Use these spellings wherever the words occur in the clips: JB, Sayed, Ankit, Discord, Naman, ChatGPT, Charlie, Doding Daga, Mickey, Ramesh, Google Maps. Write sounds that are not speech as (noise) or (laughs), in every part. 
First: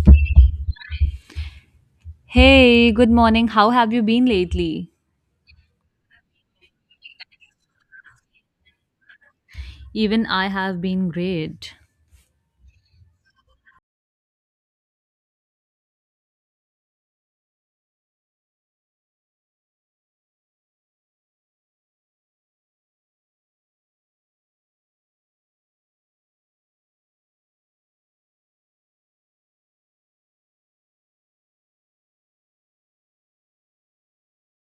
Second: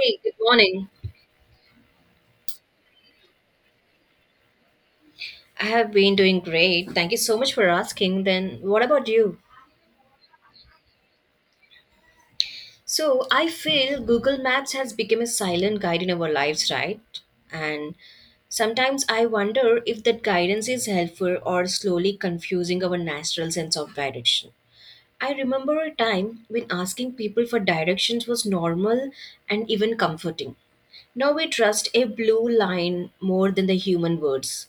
Hey, good morning. Hey, good morning. How have you been lately? I have been doing great. Thank you so much for asking. Then, what about you? Even I have been great. So, I feel Google Maps has become a silent guide in our lives, right? And sometimes I wonder if that guidance is helpful or slowly confusing our natural sense of direction. I remember a time when asking people for directions was normal and even comforting. Now we trust a blue line more than the human words.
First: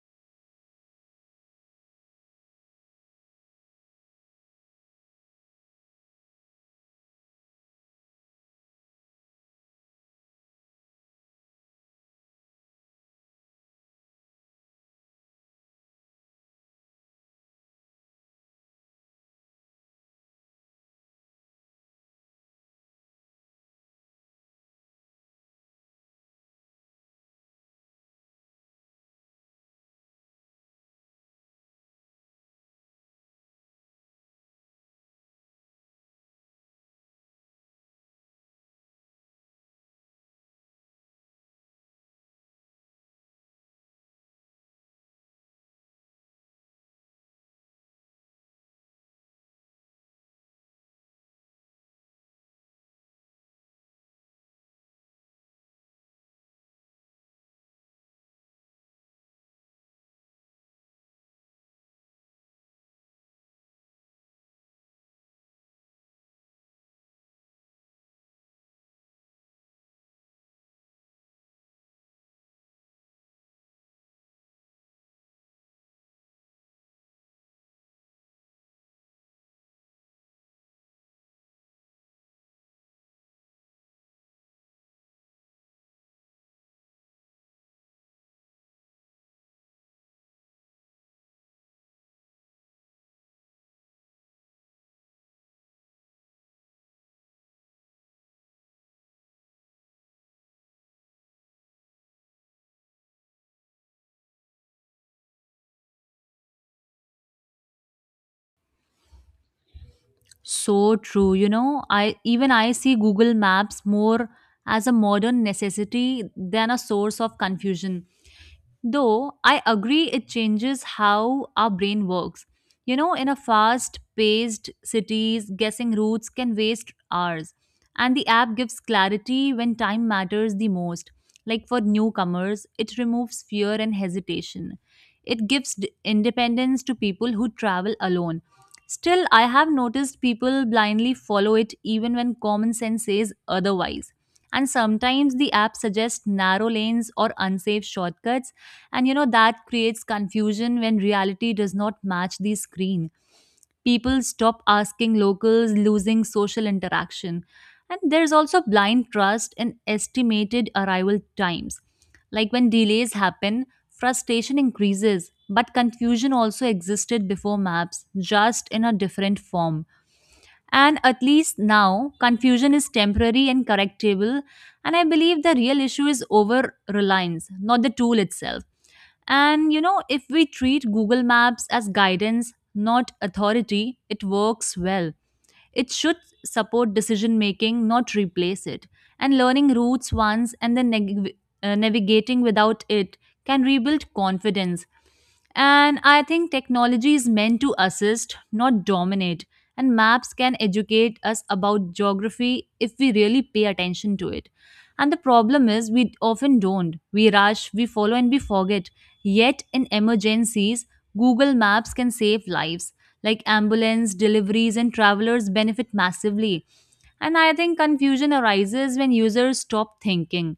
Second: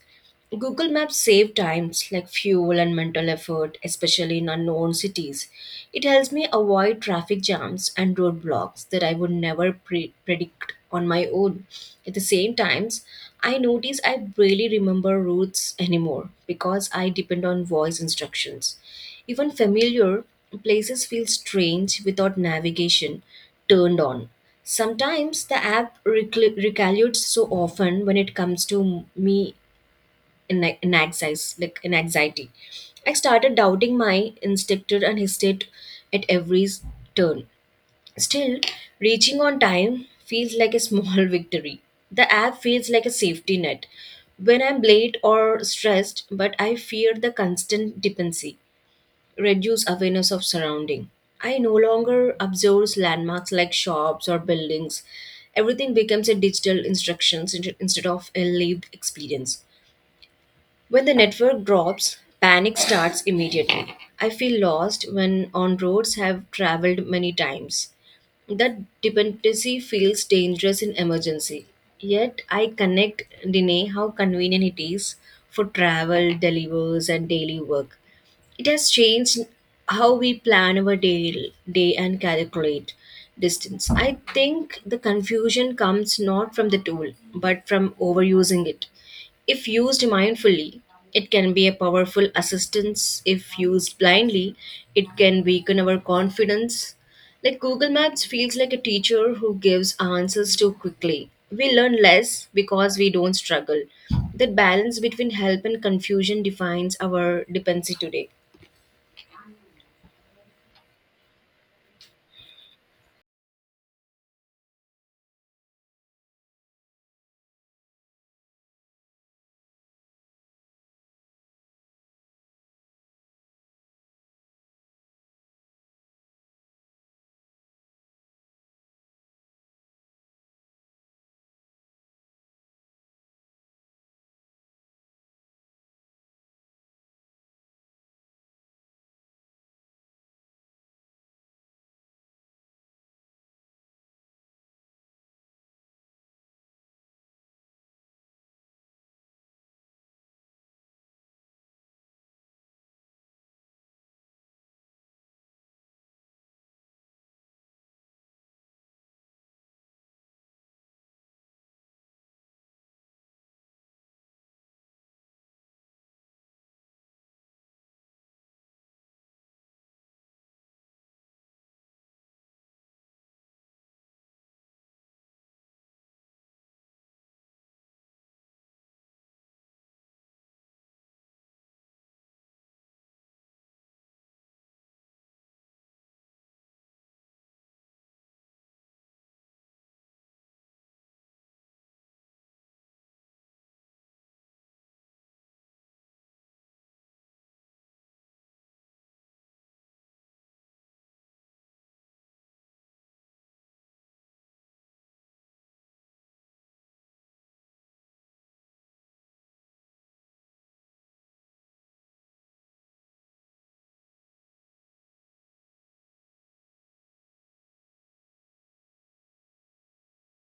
Google Maps save times like fuel and mental effort, especially in unknown cities. It helps me avoid traffic jams and roadblocks that I would never predict on my own. At the same times, I notice I barely remember routes anymore because I depend on voice instructions. Even familiar places feel strange without navigation turned on. Sometimes the app recalculates so often when it comes to me anxiety, like in anxiety. I started doubting my instinct and hesitate at every turn. Still, reaching on time feels like a small (laughs) victory. The app feels like a safety net when I'm late or stressed, but I fear the constant dependency reduce awareness of surrounding. I no longer observe landmarks like shops or buildings. Everything becomes a digital instructions instead of a lived experience. When the network drops, panic starts immediately. I feel lost when on roads have traveled many times. That dependency feels dangerous in emergency. Yet I connect Dine how convenient it is for travel, delivers, and daily work. It has changed how we plan our day and calculate distance. I think the confusion comes not from the tool, but from overusing it. If used mindfully, it can be a powerful assistance. If used blindly, it can weaken our confidence. Like Google Maps feels like a teacher who gives answers too quickly. We learn less because we don't struggle. That balance between help and confusion defines our dependency today. So true. I even I see Google Maps more as a modern necessity than a source of confusion. Though I agree it changes how our brain works. In a fast paced cities, guessing routes can waste hours. And the app gives clarity when time matters the most. Like for newcomers, it removes fear and hesitation. It gives independence to people who travel alone. Still, I have noticed people blindly follow it even when common sense says otherwise. And sometimes the app suggests narrow lanes or unsafe shortcuts and that creates confusion when reality does not match the screen. People stop asking locals, losing social interaction. And there's also blind trust in estimated arrival times. Like when delays happen, frustration increases, but confusion also existed before maps, just in a different form. And at least now, confusion is temporary and correctable. And I believe the real issue is over reliance, not the tool itself. And if we treat Google Maps as guidance, not authority, it works well. It should support decision making, not replace it. And learning routes once and then navigating without it can rebuild confidence. And I think technology is meant to assist, not dominate. And maps can educate us about geography if we really pay attention to it. And the problem is, we often don't. We rush, we follow, and we forget. Yet in emergencies, Google Maps can save lives, like ambulance deliveries and travelers benefit massively. And I think confusion arises when users stop thinking.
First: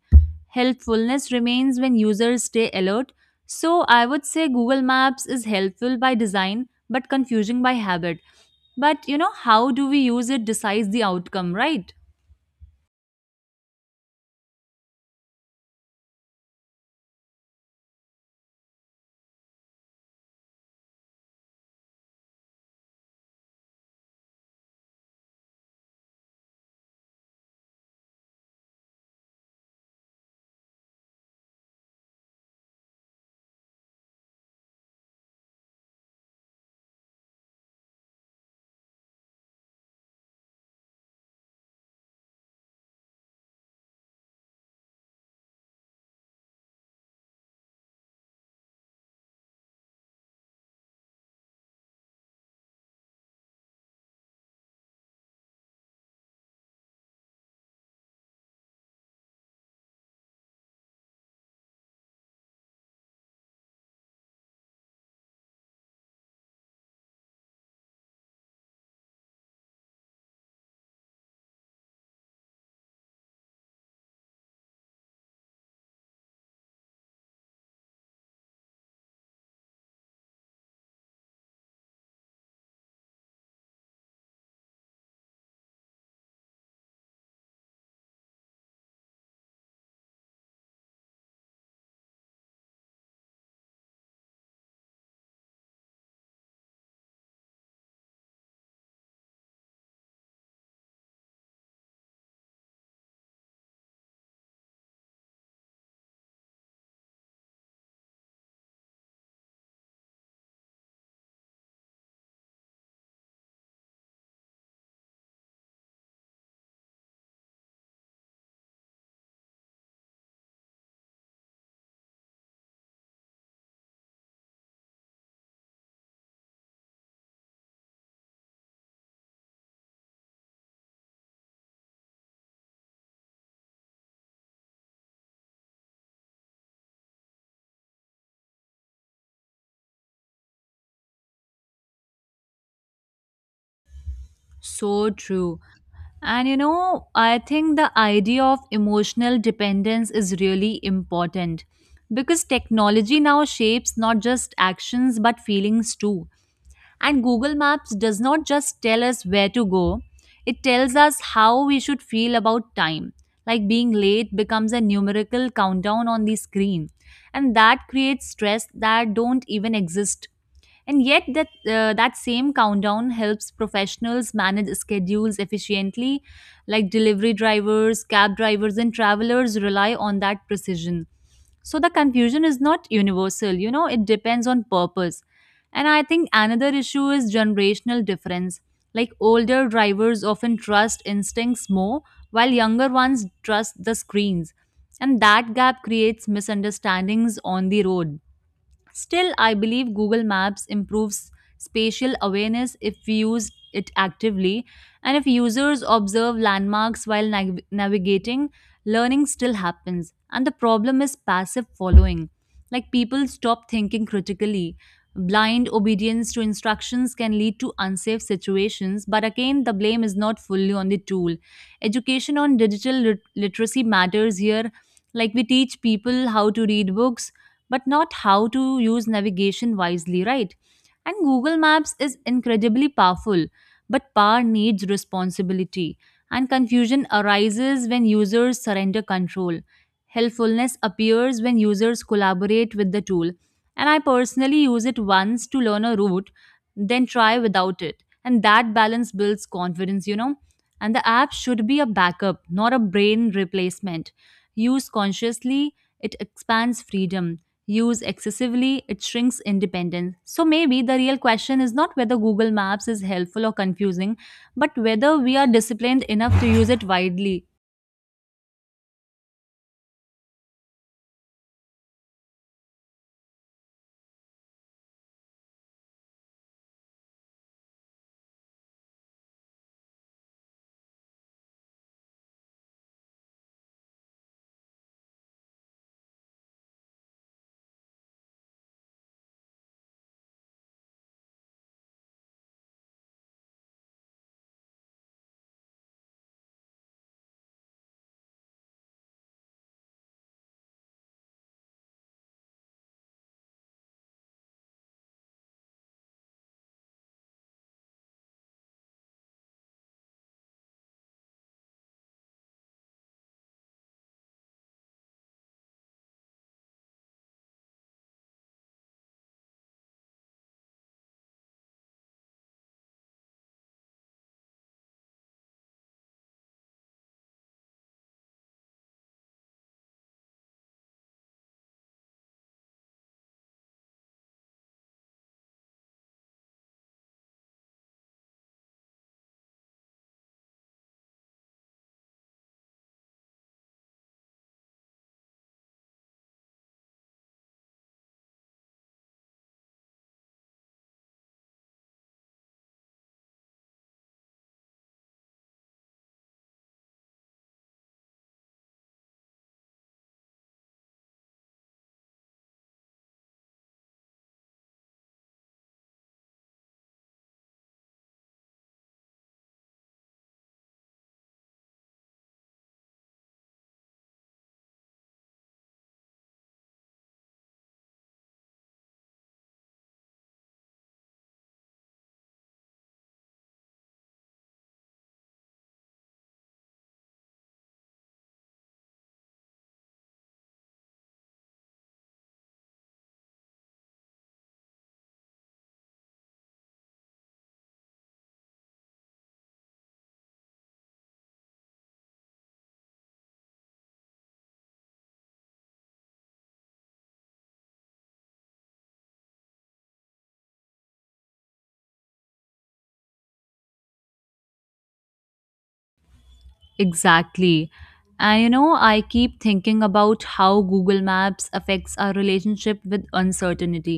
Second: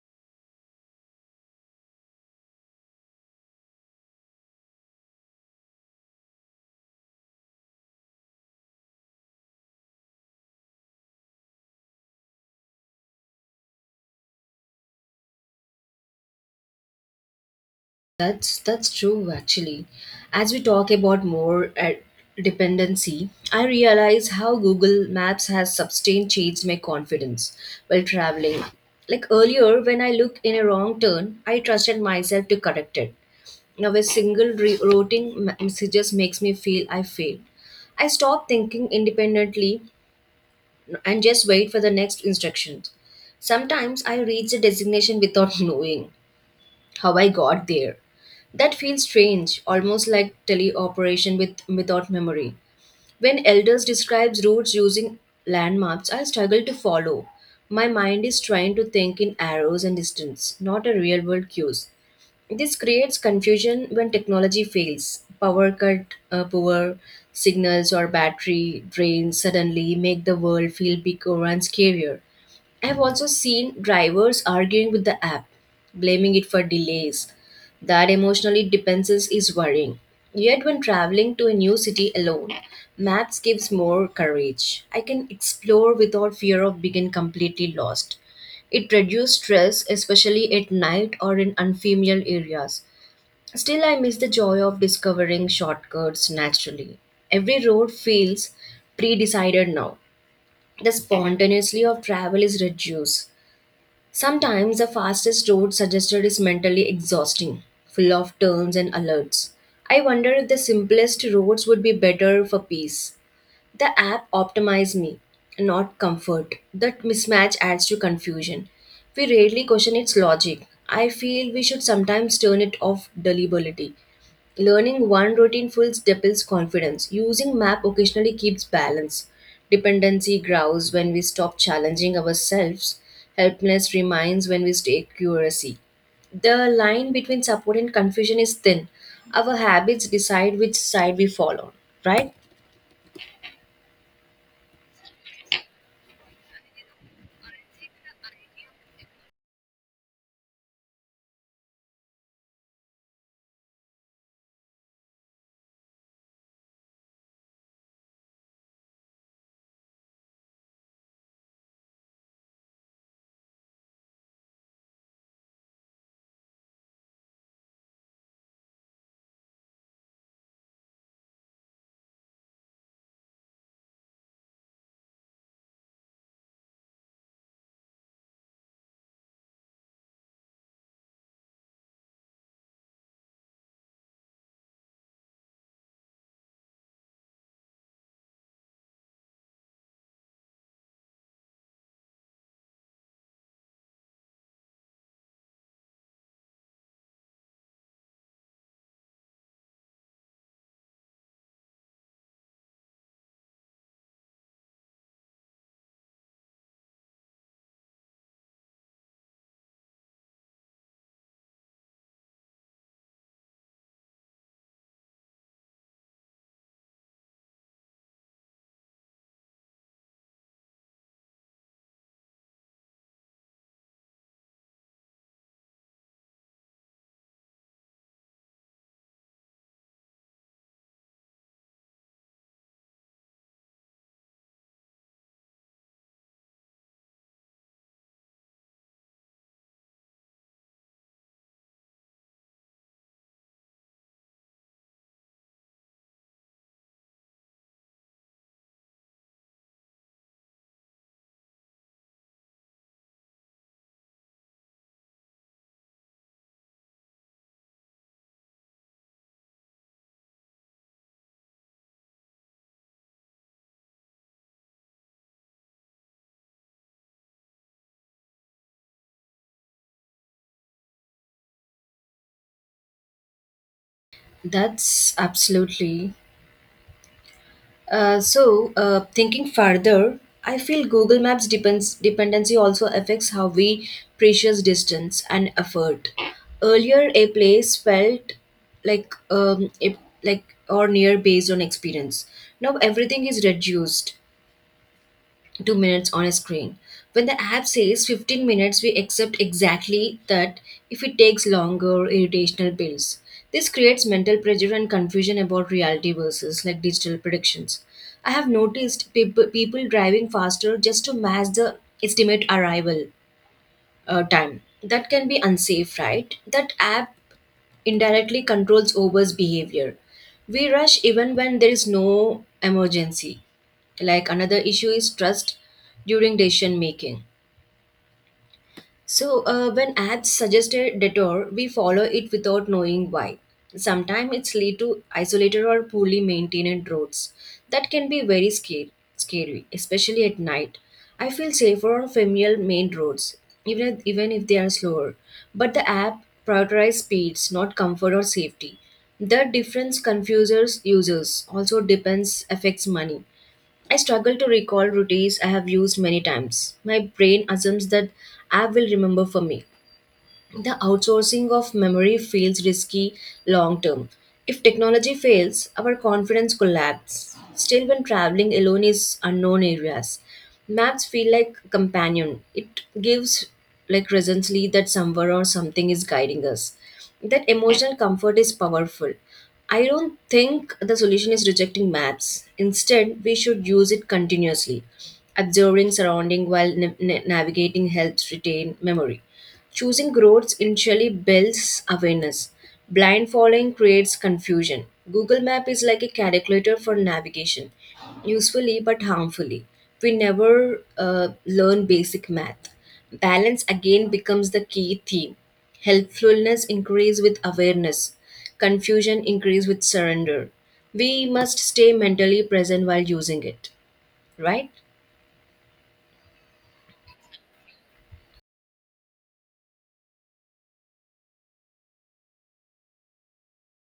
Helpfulness remains when users stay alert. So I would say Google Maps is helpful by design but confusing by habit. But how do we use it decides the outcome, right? That's true actually. As we talk about more dependency, I realize how Google Maps has sustained changed my confidence while traveling. Like earlier, when I looked in a wrong turn, I trusted myself to correct it. Now a single routing messages makes me feel I failed. I stop thinking independently and just wait for the next instructions. Sometimes I reach the destination without (laughs) knowing how I got there. That feels strange, almost like teleoperation without memory. When elders describes routes using land maps, I struggle to follow. My mind is trying to think in arrows and distance, not a real world cues. This creates confusion when technology fails. Power cut, poor signals, or battery drains suddenly make the world feel bigger and scarier. I have also seen drivers arguing with the app, blaming it for delays. That emotionally dependence is worrying. Yet, when traveling to a new city alone, maps gives more courage. I can explore without fear of being completely lost. It reduced stress, especially at night or in unfamiliar areas. Still, I miss the joy of discovering shortcuts naturally. Every road feels pre decided now. The spontaneity of travel is reduced. Sometimes the fastest road suggested is mentally exhausting, full of turns and alerts. I wonder if the simplest roads would be better for peace. The app optimized me, not comfort. That mismatch adds to confusion. We rarely question its logic. I feel we should sometimes turn it off deliberately. Learning one routine fulls deepens confidence. Using map occasionally keeps balance. Dependency grows when we stop challenging ourselves. Helpness remains when we stay curiosity. The line between support and confusion is thin. Our habits decide which side we fall on, right? So true. And I think the idea of emotional dependence is really important because technology now shapes not just actions but feelings too. And Google Maps does not just tell us where to go, it tells us how we should feel about time. Like being late becomes a numerical countdown on the screen, and that creates stress that don't even exist. And yet, that same countdown helps professionals manage schedules efficiently, like delivery drivers, cab drivers, and travelers rely on that precision. So the confusion is not universal, it depends on purpose. And I think another issue is generational difference. Like older drivers often trust instincts more, while younger ones trust the screens. And that gap creates misunderstandings on the road. Still, I believe Google Maps improves spatial awareness if we use it actively, and if users observe landmarks while navigating, learning still happens. And the problem is passive following. Like people stop thinking critically. Blind obedience to instructions can lead to unsafe situations, but again, the blame is not fully on the tool. Education on digital literacy matters here. Like we teach people how to read books, but not how to use navigation wisely, right? And Google Maps is incredibly powerful, but power needs responsibility, and confusion arises when users surrender control. Helpfulness appears when users collaborate with the tool, and I personally use it once to learn a route, then try without it. And that balance builds confidence. And the app should be a backup, not a brain replacement. Used consciously, it expands freedom used excessively, it shrinks independence. So maybe the real question is not whether Google Maps is helpful or confusing, but whether we are disciplined enough to use it widely. That's absolutely. So, thinking further, I feel Google Maps depends dependency also affects how we precious distance and effort. Earlier, a place felt like if like or near based on experience. Now everything is reduced 2 minutes on a screen. When the app says 15 minutes, we accept exactly that if it takes longer, irritational builds. This creates mental pressure and confusion about reality versus like digital predictions. I have noticed people driving faster just to match the estimate arrival time. That can be unsafe, right? That app indirectly controls Uber's behavior. We rush even when there is no emergency. Like another issue is trust during decision making. So, when ads suggest a detour, we follow it without knowing why. Sometimes it's lead to isolated or poorly maintained roads. That can be very scary, especially at night. I feel safer on familiar main roads, even if they are slower. But the app prioritizes speeds, not comfort or safety. The difference confuses users. Also depends affects money. I struggle to recall routines I have used many times. My brain assumes that I will remember for me. The outsourcing of memory feels risky long term. If technology fails, our confidence collapses. Still, when traveling alone is unknown areas, maps feel like companion. It gives like recently that somewhere or something is guiding us. That emotional comfort is powerful. I don't think the solution is rejecting maps. Instead, we should use it continuously. Observing surrounding while navigating helps retain memory. Choosing roads initially builds awareness. Blind following creates confusion. Google Map is like a calculator for navigation, usefully but harmfully. We never learn basic math. Balance again becomes the key theme. Helpfulness increase with awareness. Confusion increase with surrender. We must stay mentally present while using it, right? Exactly. And I keep thinking about how Google Maps affects our relationship with uncertainty.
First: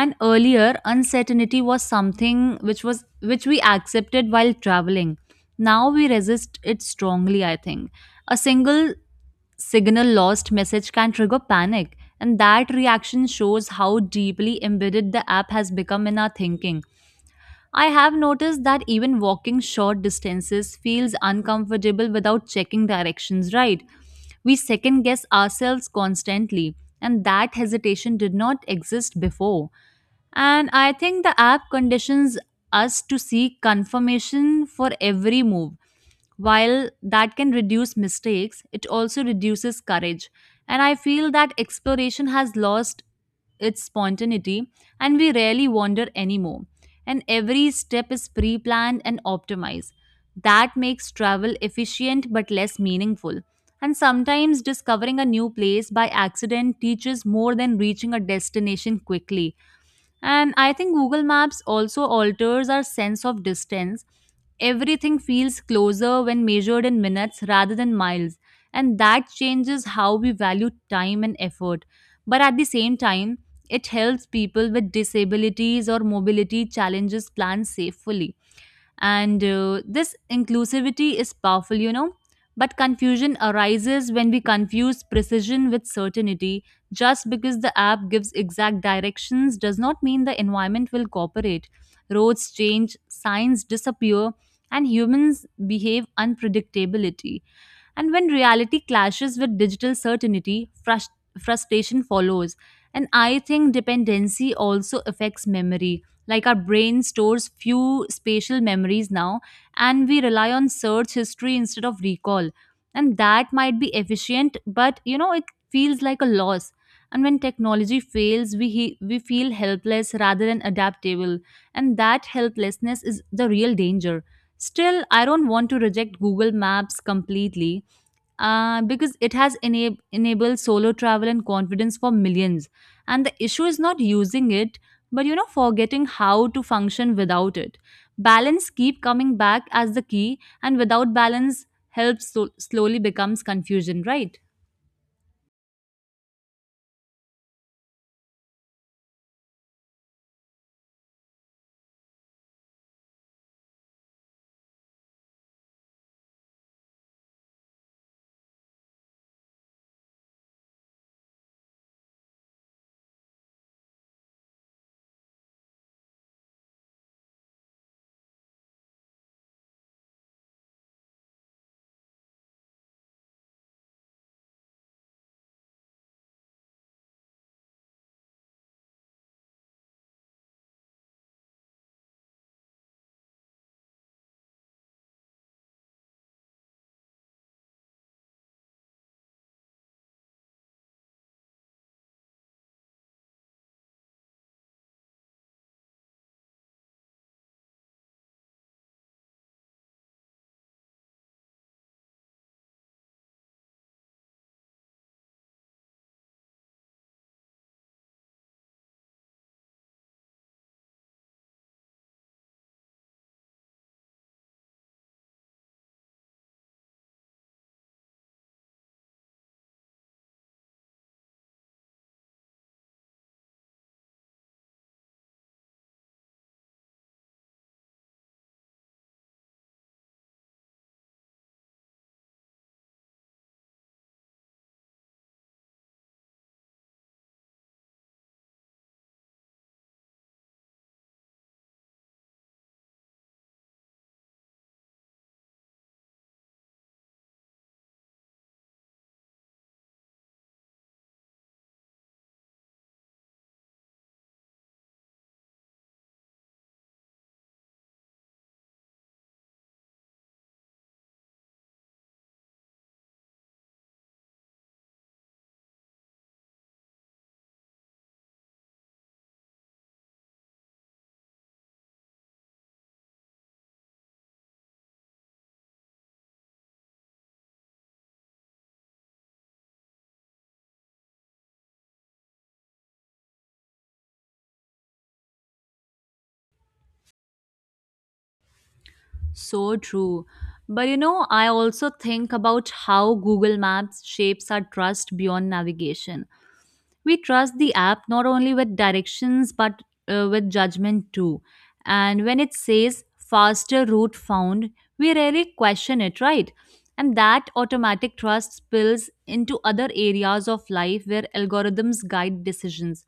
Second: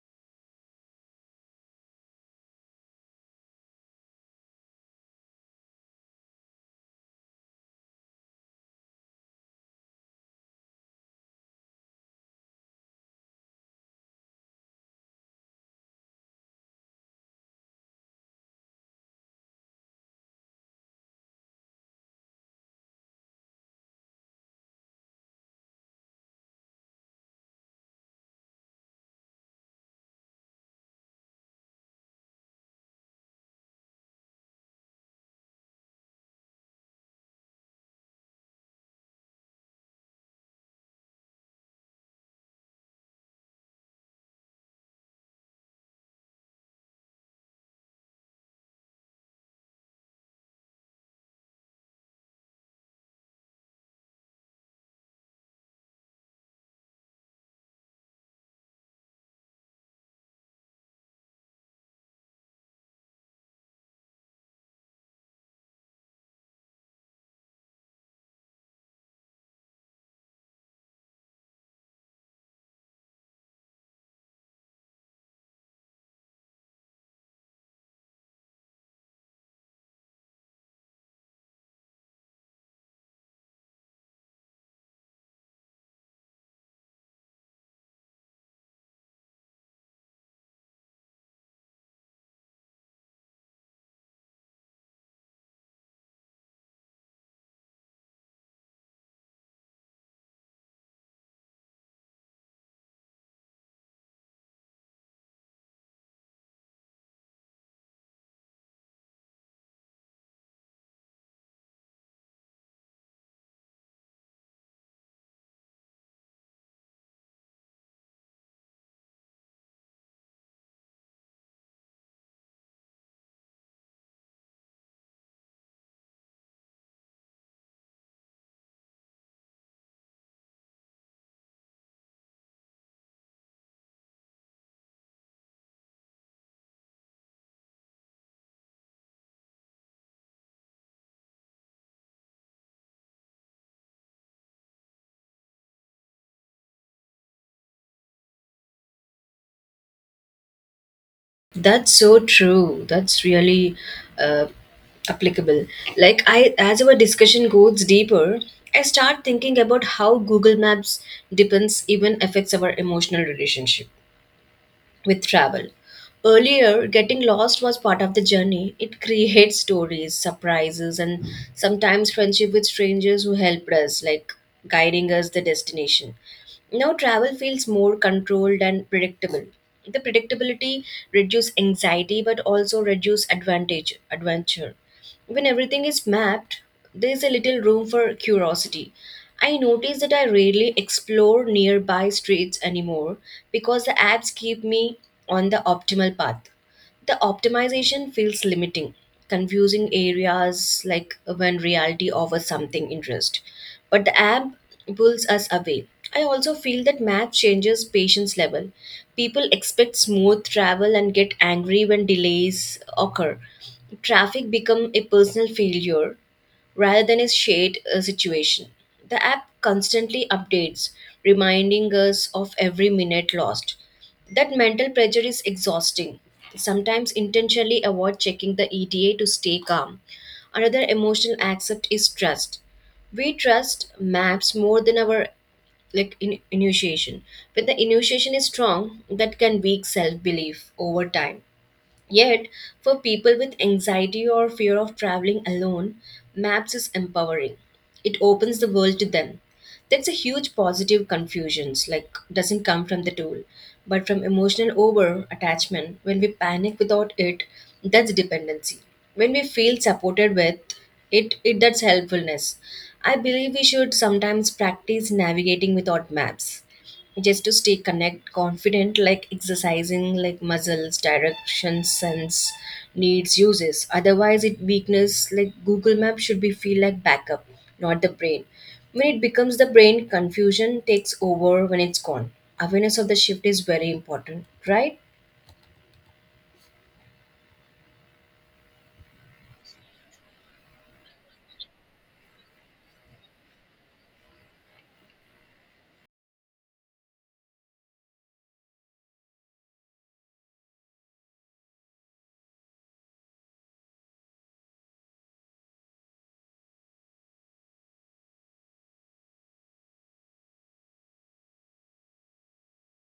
And earlier uncertainty was something which we accepted while traveling now we resist it strongly. I think a single signal lost message can trigger panic, and that reaction shows how deeply embedded the app has become in our thinking. I have noticed that even walking short distances feels uncomfortable without checking directions right. We second guess ourselves constantly, and that hesitation did not exist before. And I think the app conditions us to seek confirmation for every move. While that can reduce mistakes, it also reduces courage. And I feel that exploration has lost its spontaneity and we rarely wander anymore. And every step is pre planned and optimized. That makes travel efficient but less meaningful. And sometimes discovering a new place by accident teaches more than reaching a destination quickly. And I think Google Maps also alters our sense of distance. Everything feels closer when measured in minutes rather than miles, and that changes how we value time and effort. But at the same time, it helps people with disabilities or mobility challenges plan safely and this inclusivity is powerful, but confusion arises when we confuse precision with certainty. Just because the app gives exact directions does not mean the environment will cooperate. Roads change, signs disappear, and humans behave unpredictability, and when reality clashes with digital certainty, frustration follows. And I think dependency also affects memory. Like our brain stores few spatial memories now, and we rely on search history instead of recall. And that might be efficient, but it feels like a loss. And when technology fails, we feel helpless rather than adaptable. And that helplessness is the real danger. Still, I don't want to reject Google Maps completely because it has enabled solo travel and confidence for millions. And the issue is not using it, but forgetting how to function without it. Balance keep coming back as the key, and without balance, slowly becomes confusion, right? That's so true. That's really uh, applicable. Like I, as our discussion goes deeper, I start thinking about how Google Maps depends even affects our emotional relationship with travel. Earlier, getting lost was part of the journey. It creates stories, surprises, and sometimes friendship with strangers who helped us, like guiding us the destination. Now, travel feels more controlled and predictable. The predictability reduces anxiety but also reduces advantage adventure. When everything is mapped, there is a little room for curiosity. I notice that I rarely explore nearby streets anymore because the apps keep me on the optimal path. The optimization feels limiting, confusing areas like when reality offers something interest. But the app pulls us away. I also feel that math changes patience level. People expect smooth travel and get angry when delays occur. Traffic become a personal failure rather than a shared situation. The app constantly updates, reminding us of every minute lost. That mental pressure is exhausting. Sometimes intentionally avoid checking the ETA to stay calm. Another emotional accept is trust we trust maps more than our like initiation when the initiation is strong that can weak self-belief over time. Yet, for people with anxiety or fear of traveling alone, maps is empowering. It opens the world to them. That's a huge positive confusions like doesn't come from the tool, but from emotional over attachment. When we panic without it, that's dependency. When we feel supported with it, that's helpfulness. I believe we should sometimes practice navigating without maps just to stay connect confident like exercising like muscles direction sense needs uses otherwise it weakness like google map should be feel like backup not the brain when it becomes the brain confusion takes over when it's gone awareness of the shift is very important, right? So true. But I also think about how Google Maps shapes our trust beyond navigation. We trust the app not only with directions but with judgment too. And when it says faster route found, we rarely question it, right? And that automatic trust spills into other areas of life where algorithms guide decisions.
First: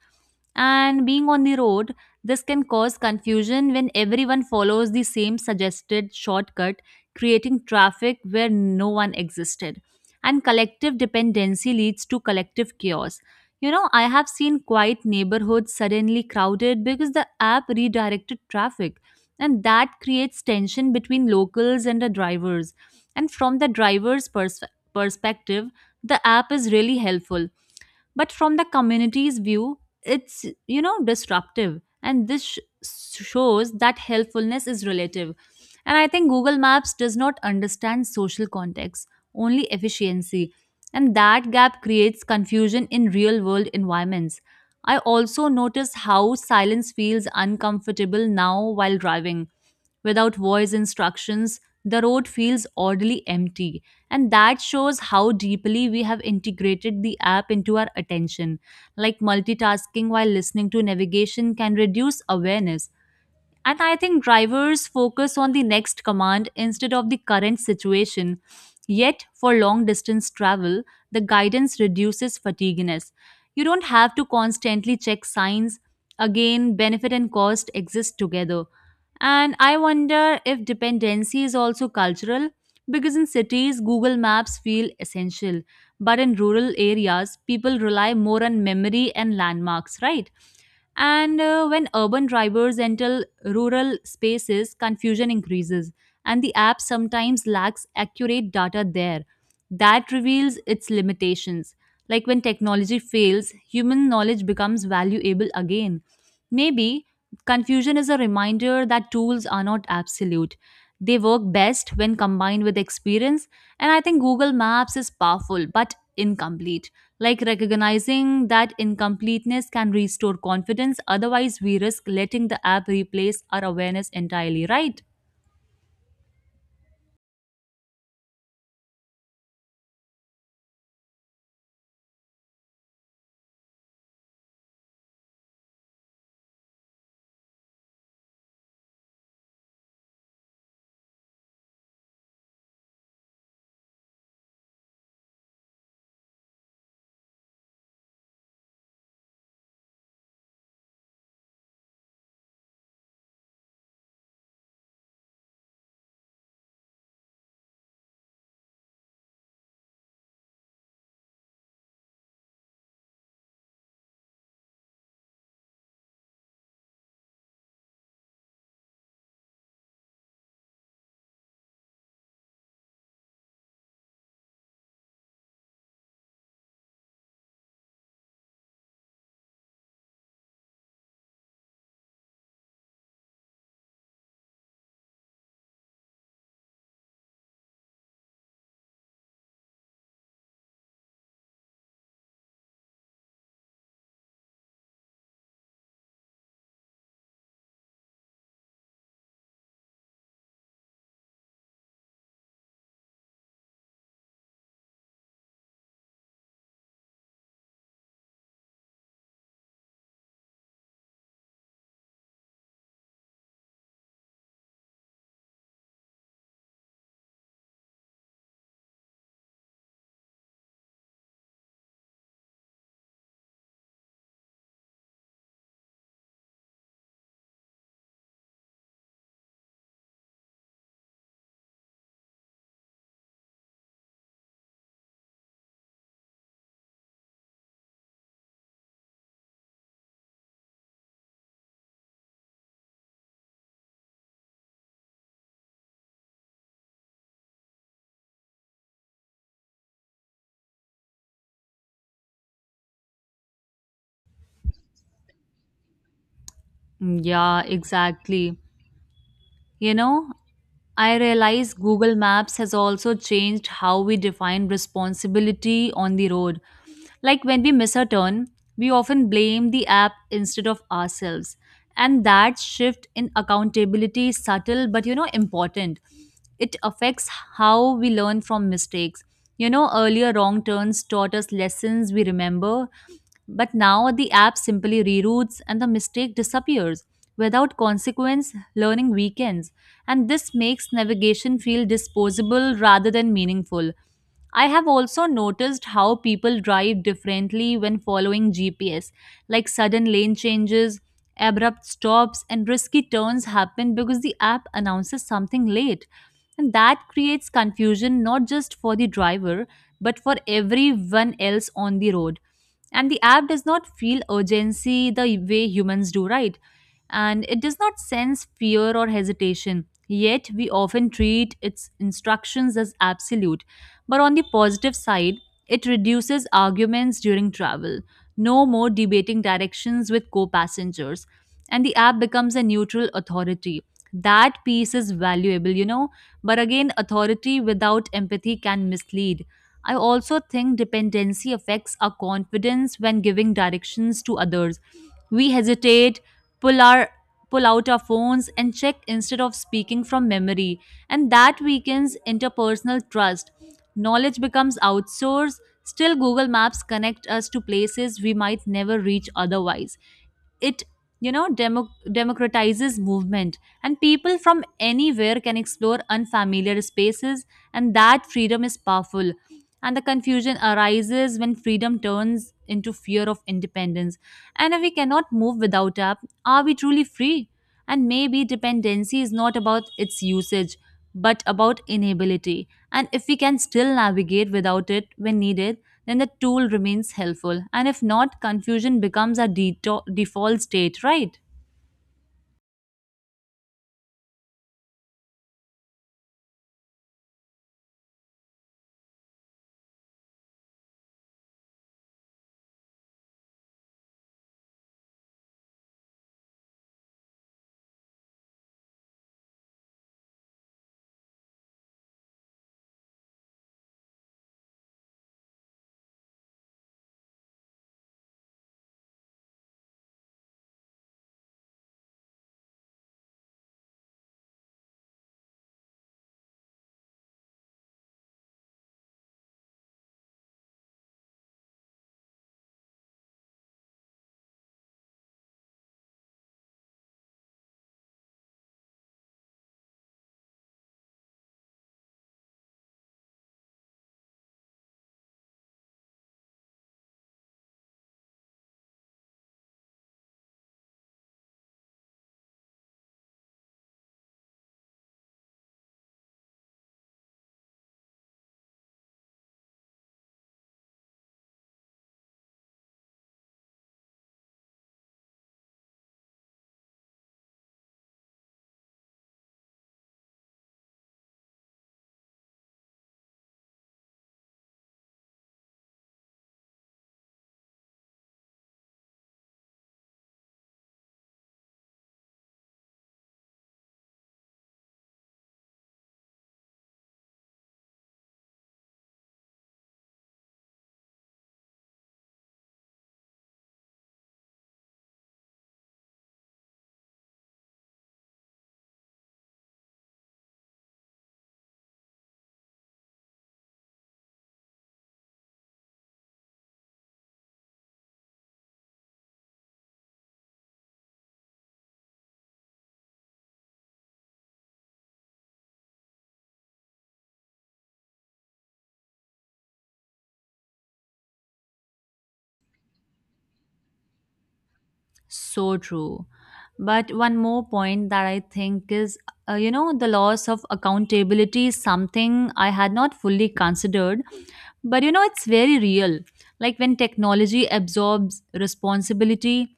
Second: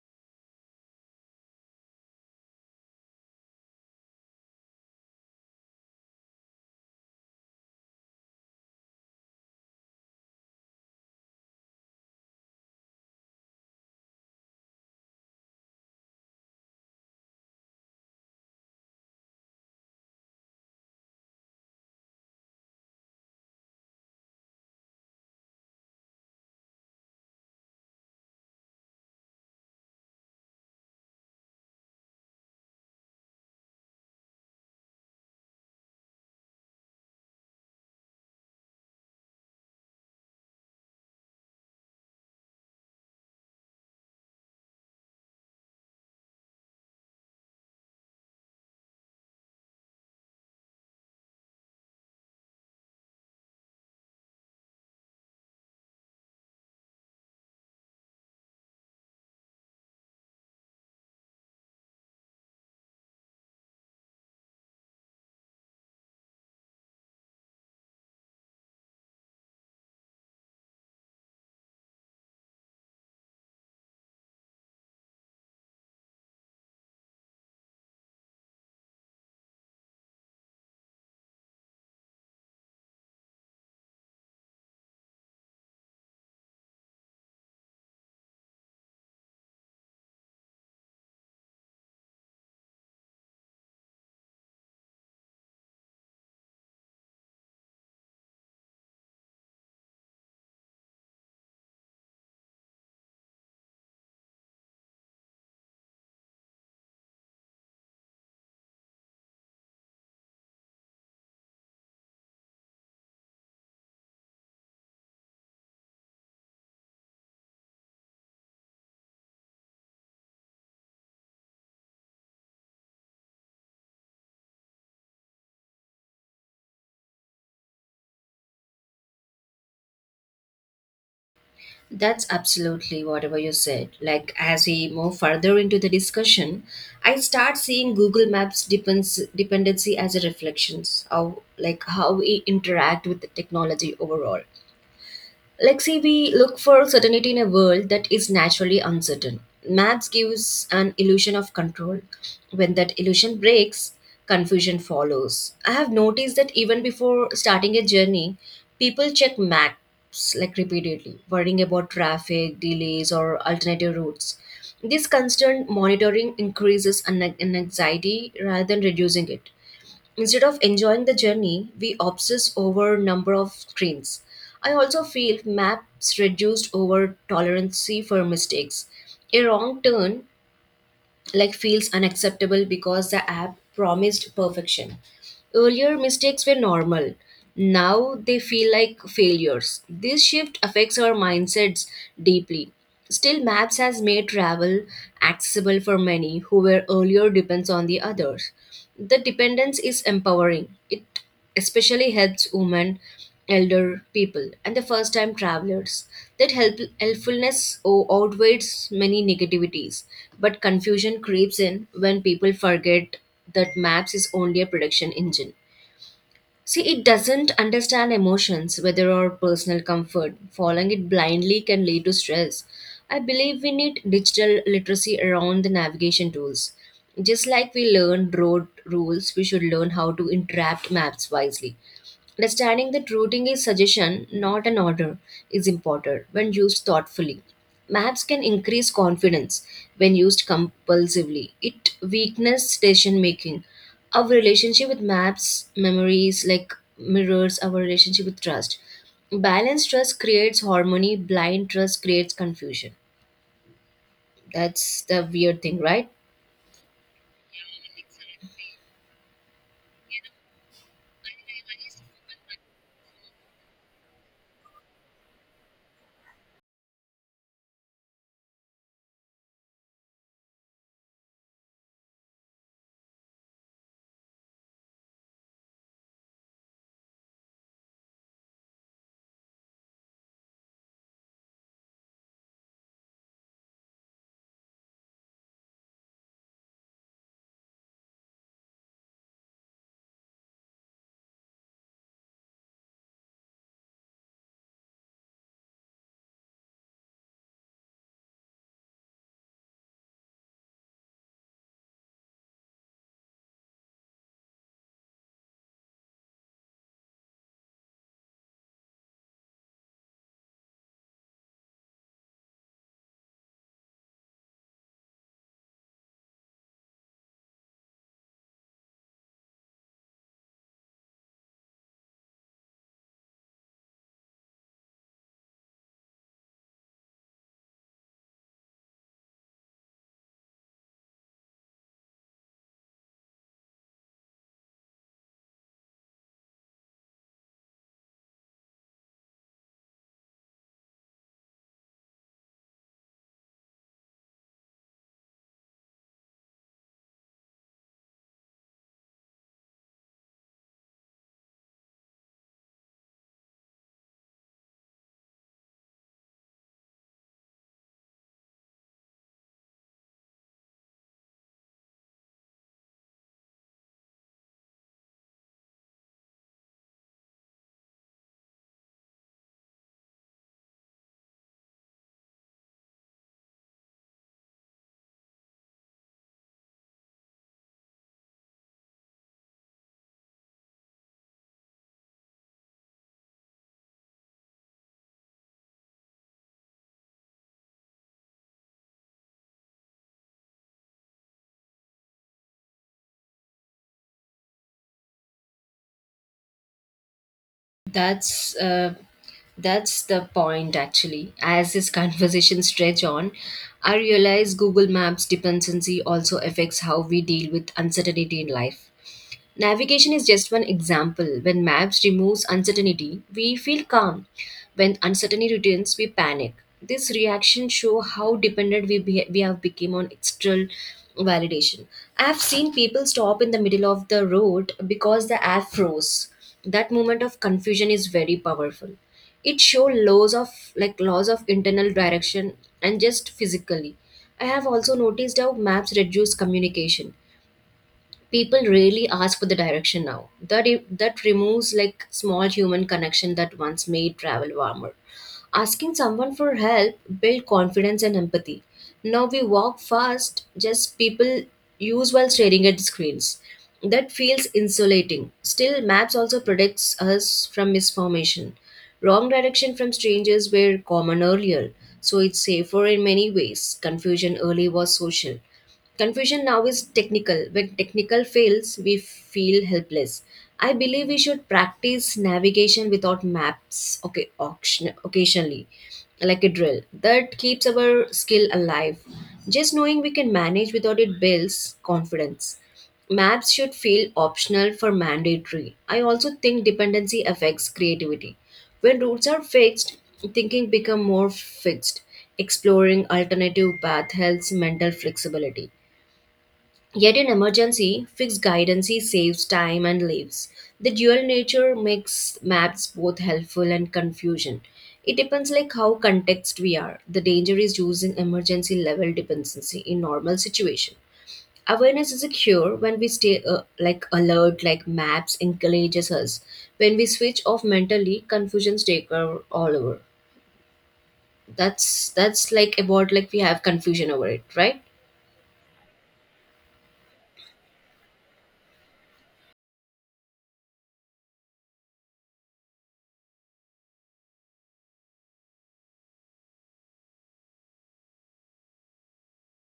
And being on the road, this can cause confusion when everyone follows the same suggested shortcut, creating traffic where no one existed. And collective dependency leads to collective chaos. I have seen quiet neighborhoods suddenly crowded because the app redirected traffic, and that creates tension between locals and the drivers. And from the driver's perspective, the app is really helpful, but from the community's view, it's disruptive, and this shows that helpfulness is relative. And I think Google Maps does not understand social context, only efficiency. And that gap creates confusion in real world environments. I also notice how silence feels uncomfortable now while driving. Without voice instructions, the road feels oddly empty, and that shows how deeply we have integrated the app into our attention. Like multitasking while listening to navigation can reduce awareness, and I think drivers focus on the next command instead of the current situation. Yet, for long distance travel, the guidance reduces fatigueness. You don't have to constantly check signs. Again, benefit and cost exist together. And I wonder if dependency is also cultural because in cities, Google Maps feel essential. But in rural areas, people rely more on memory and landmarks, right? And when urban drivers enter rural spaces, confusion increases, and the app sometimes lacks accurate data there. That reveals its limitations. Like when technology fails, human knowledge becomes valuable again. Maybe confusion is a reminder that tools are not absolute. They work best when combined with experience, and I think Google Maps is powerful but incomplete. Like recognizing that incompleteness can restore confidence, otherwise, we risk letting the app replace our awareness entirely, right? That's absolutely whatever you said. Like as we move further into the discussion, I start seeing Google Maps depends dependency as a reflections of like how we interact with the technology overall. Like, see, we look for certainty in a world that is naturally uncertain. Maps gives an illusion of control. When that illusion breaks, confusion follows. I have noticed that even before starting a journey, people check maps like repeatedly, worrying about traffic, delays, or alternative routes. This constant monitoring increases an anxiety rather than reducing it. Instead of enjoying the journey, we obsess over number of screens. I also feel maps reduced over tolerance for mistakes. A wrong turn like feels unacceptable because the app promised perfection. Earlier mistakes were normal. Now they feel like failures. This shift affects our mindsets deeply. Still, maps has made travel accessible for many who were earlier depends on the others. The dependence is empowering. It especially helps women, elder people, and the first time travelers. That helpfulness outweighs many negativities, but confusion creeps in when people forget that maps is only a prediction engine. See, it doesn't understand emotions, whether or personal comfort. Following it blindly can lead to stress. I believe we need digital literacy around the navigation tools. Just like we learned road rules, we should learn how to interpret maps wisely. Understanding that routing is suggestion, not an order, is important when used thoughtfully. Maps can increase confidence when used compulsively. It weakens decision making our relationship with maps, memories, like mirrors our relationship with trust. Balanced trust creates harmony, blind trust creates confusion. That's the weird thing, right? Mm, yeah, exactly. You know, I realize Google Maps has also changed how we define responsibility on the road. Like when we miss a turn, we often blame the app instead of ourselves. And that shift in accountability is subtle but important. It affects how we learn from mistakes. Earlier wrong turns taught us lessons we remember, but now the app simply reroutes and the mistake disappears. Without consequence, learning weakens, and this makes navigation feel disposable rather than meaningful. I have also noticed how people drive differently when following GPS, like sudden lane changes, abrupt stops, and risky turns happen because the app announces something late. And that creates confusion not just for the driver, but for everyone else on the road. And the app does not feel urgency the way humans do, right? And it does not sense fear or hesitation. Yet, we often treat its instructions as absolute but on the positive side, it reduces arguments during travel. No more debating directions with co passengers. And the app becomes a neutral authority. That piece is valuable, But again, authority without empathy can mislead. I also think dependency affects our confidence when giving directions to others. We hesitate, pull our pull out our phones and check instead of speaking from memory, and that weakens interpersonal trust. Knowledge becomes outsourced. Still, Google Maps connect us to places we might never reach otherwise. It democratizes movement, and people from anywhere can explore unfamiliar spaces, and that freedom is powerful. And the confusion arises when freedom turns into fear of independence, and if we cannot move without app, are we truly free? And maybe dependency is not about its usage but about inability. And if we can still navigate without it when needed, then the tool remains helpful. And if not, confusion becomes our default state, right? That's uh, that's the point actually. As this (laughs) conversation stretch on, I realize Google Maps dependency also affects how we deal with uncertainty in life. Navigation is just one example. When maps removes uncertainty, we feel calm. When uncertainty returns, we panic. This reaction show how dependent we have become on external validation. I've seen people stop in the middle of the road because the app froze. That moment of confusion is very powerful. It show laws of like laws of internal direction and just physically. I have also noticed how maps reduce communication, people really ask for the direction now, that removes like small human connection that once made travel warmer. Asking someone for help build confidence and empathy. Now we walk fast, just people use while staring at screens. That feels insulating. Still, maps also protects us from misformation. Wrong direction from strangers were common earlier, so it's safer in many ways. Confusion early was social. Confusion now is technical. When technical fails, we feel helpless. I believe we should practice navigation without maps, okay, auction, occasionally, like a drill. That keeps our skill alive. Just knowing we can manage without it builds confidence. Maps should feel optional for mandatory. I also think dependency affects creativity. When routes are fixed, thinking become more fixed. Exploring alternative path helps mental flexibility. Yet in emergency, fixed guidance saves time and lives. The dual nature makes maps both helpful and confusion. It depends like how context we are. The danger is using emergency level dependency in normal situation. Awareness is a cure when we stay like alert, like maps encourages us. When we switch off mentally, confusion take over all over. That's like about like we have confusion over it, right? So true. But one more point that I think is, the loss of accountability is something I had not fully considered. But, it's very real. Like when technology absorbs responsibility,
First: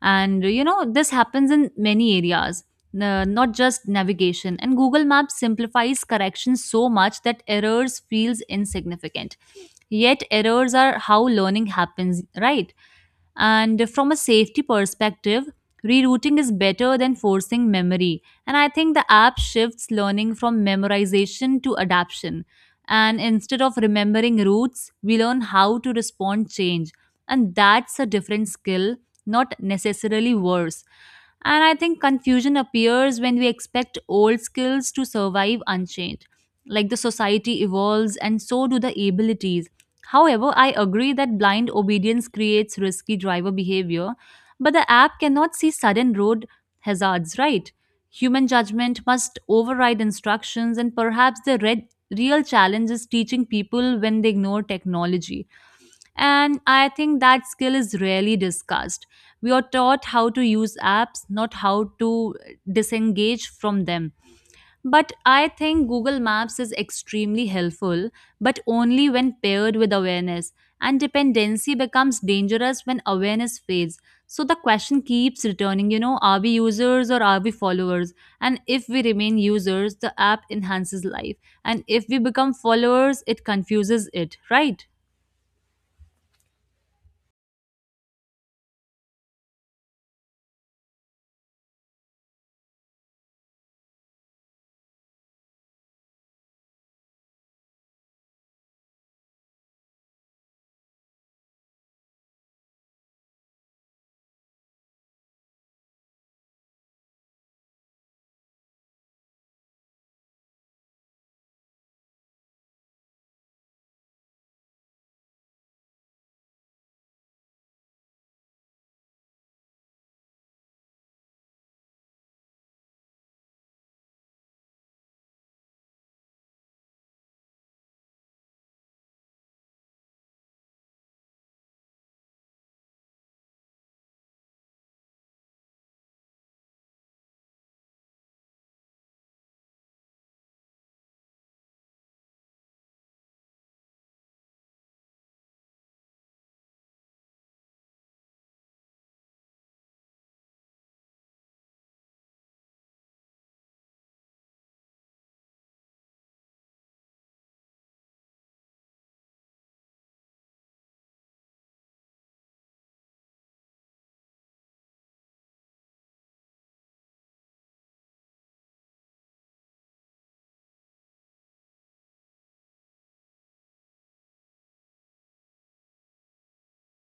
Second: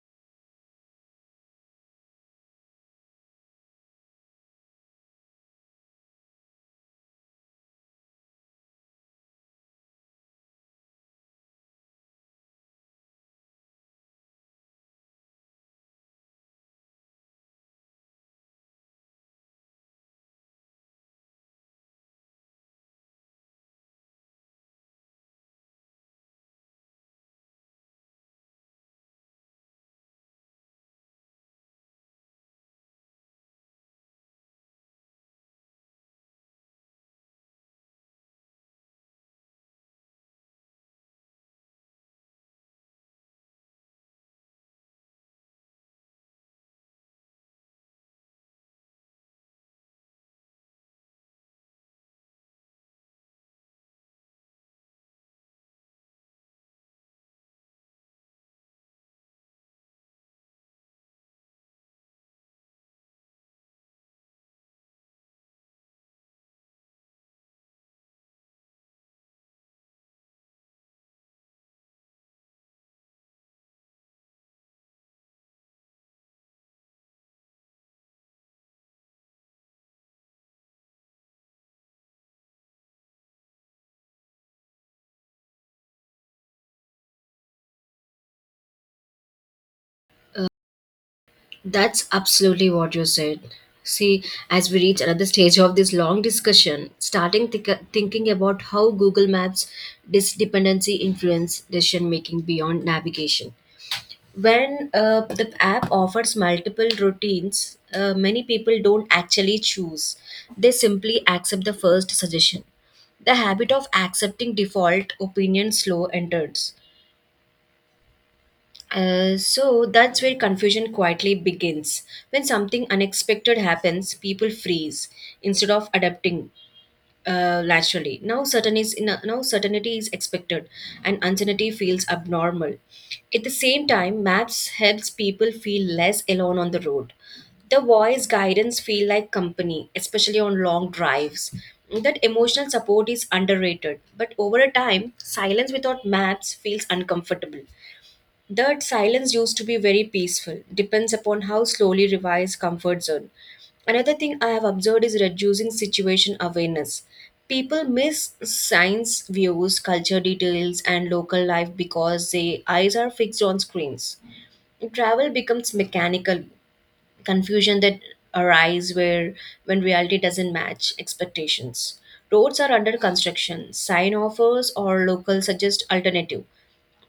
and this happens in many areas, not just navigation. And Google Maps simplifies corrections so much that errors feels insignificant, yet errors are how learning happens, right? And from a safety perspective, rerouting is better than forcing memory. And I think the app shifts learning from memorization to adaption. And instead of remembering routes, we learn how to respond change. And that's a different skill, not necessarily worse. And I think confusion appears when we expect old skills to survive unchanged. Like the society evolves, and so do the abilities. However, I agree that blind obedience creates risky driver behavior, but the app cannot see sudden road hazards, right? Human judgment must override instructions, and perhaps real challenge is teaching people when they ignore technology. And I think that skill is rarely discussed. We are taught how to use apps, not how to disengage from them. But I think Google Maps is extremely helpful, but only when paired with awareness. And dependency becomes dangerous when awareness fades. So the question keeps returning, are we users or are we followers? And if we remain users, the app enhances life. And if we become followers, it confuses it, right? Uh, that's absolutely what you said. See, as we reach another stage of this long discussion, starting thinking about how Google Maps' this dependency influence decision making beyond navigation. When the app offers multiple routines, many people don't actually choose, they simply accept the first suggestion. The habit of accepting default opinion slow enters. So that's where confusion quietly begins. When something unexpected happens, people freeze instead of adapting, laterally. Now, certain is no- now certainty is expected, and uncertainty feels abnormal. At the same time, maps helps people feel less alone on the road. The voice guidance feel like company, especially on long drives. That emotional support is underrated, but over a time, silence without maps feels uncomfortable. That silence used to be very peaceful, depends upon how slowly revise comfort zone. Another thing I have observed is reducing situation awareness. People miss science views, culture details, and local life because their eyes are fixed on screens. Travel becomes mechanical. Confusion that arise where when reality doesn't match expectations. Roads are under construction, sign offers or local suggest alternative,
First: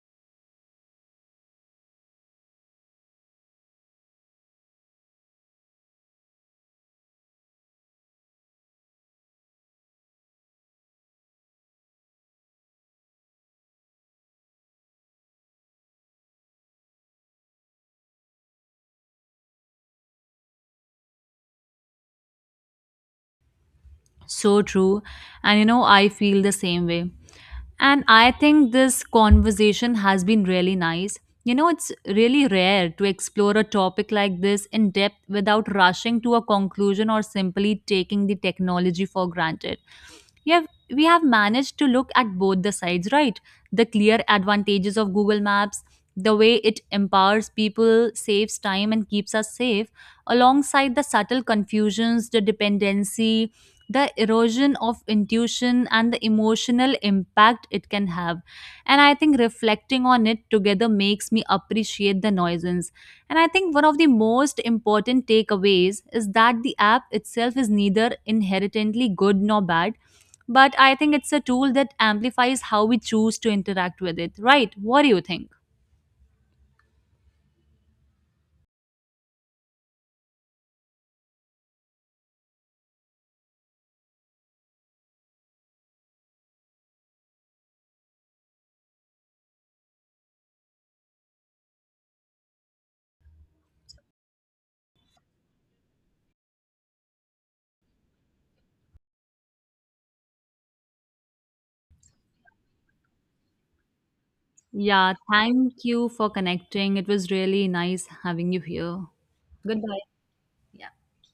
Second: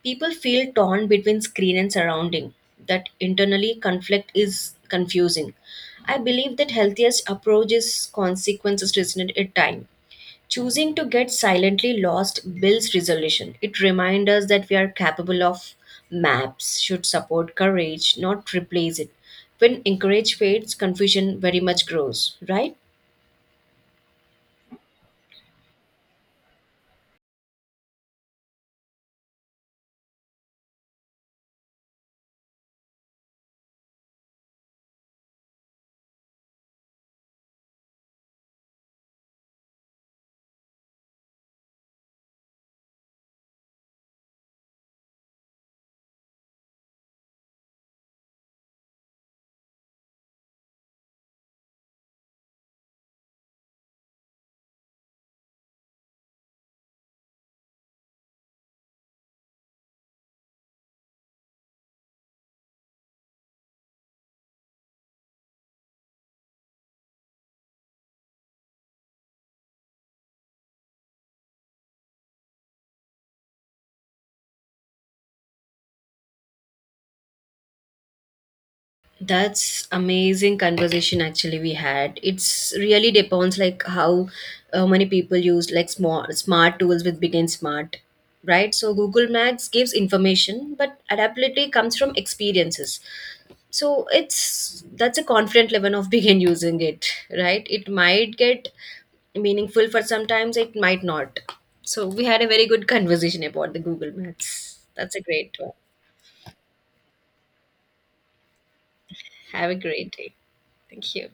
people feel torn between screen and surrounding. That internally conflict is confusing. I believe that healthiest approach is consequences resistant at time. Choosing to get silently lost builds resolution. It reminds us that we are capable of maps, should support courage, not replace it. When encourage fades, confusion very much grows, right? So true. And I feel the same way. And I think this conversation has been really nice. It's really rare to explore a topic like this in depth without rushing to a conclusion or simply taking the technology for granted. we have we have managed to look at both the sides, right? The clear advantages of Google Maps, the way it empowers people, saves time, and keeps us safe, alongside the subtle confusions, the dependency, the erosion of intuition, and the emotional impact it can have. And I think reflecting on it together makes me appreciate the nuisance. And I think one of the most important takeaways is that the app itself is neither inherently good nor bad, but I think it's a tool that amplifies how we choose to interact with it, right? What do you think? That's amazing conversation actually we had. It's really depends like how many people use like smart tools with begin smart, right? So Google Maps gives information, but adaptability comes from experiences. So it's that's a confident level of begin using it, right? It might get meaningful for sometimes, it might not. So we had a very good conversation about the Google Maps, Yeah, that's a great one. thank you for connecting. It was really nice having you here. Have a Goodbye. great day. Thank you.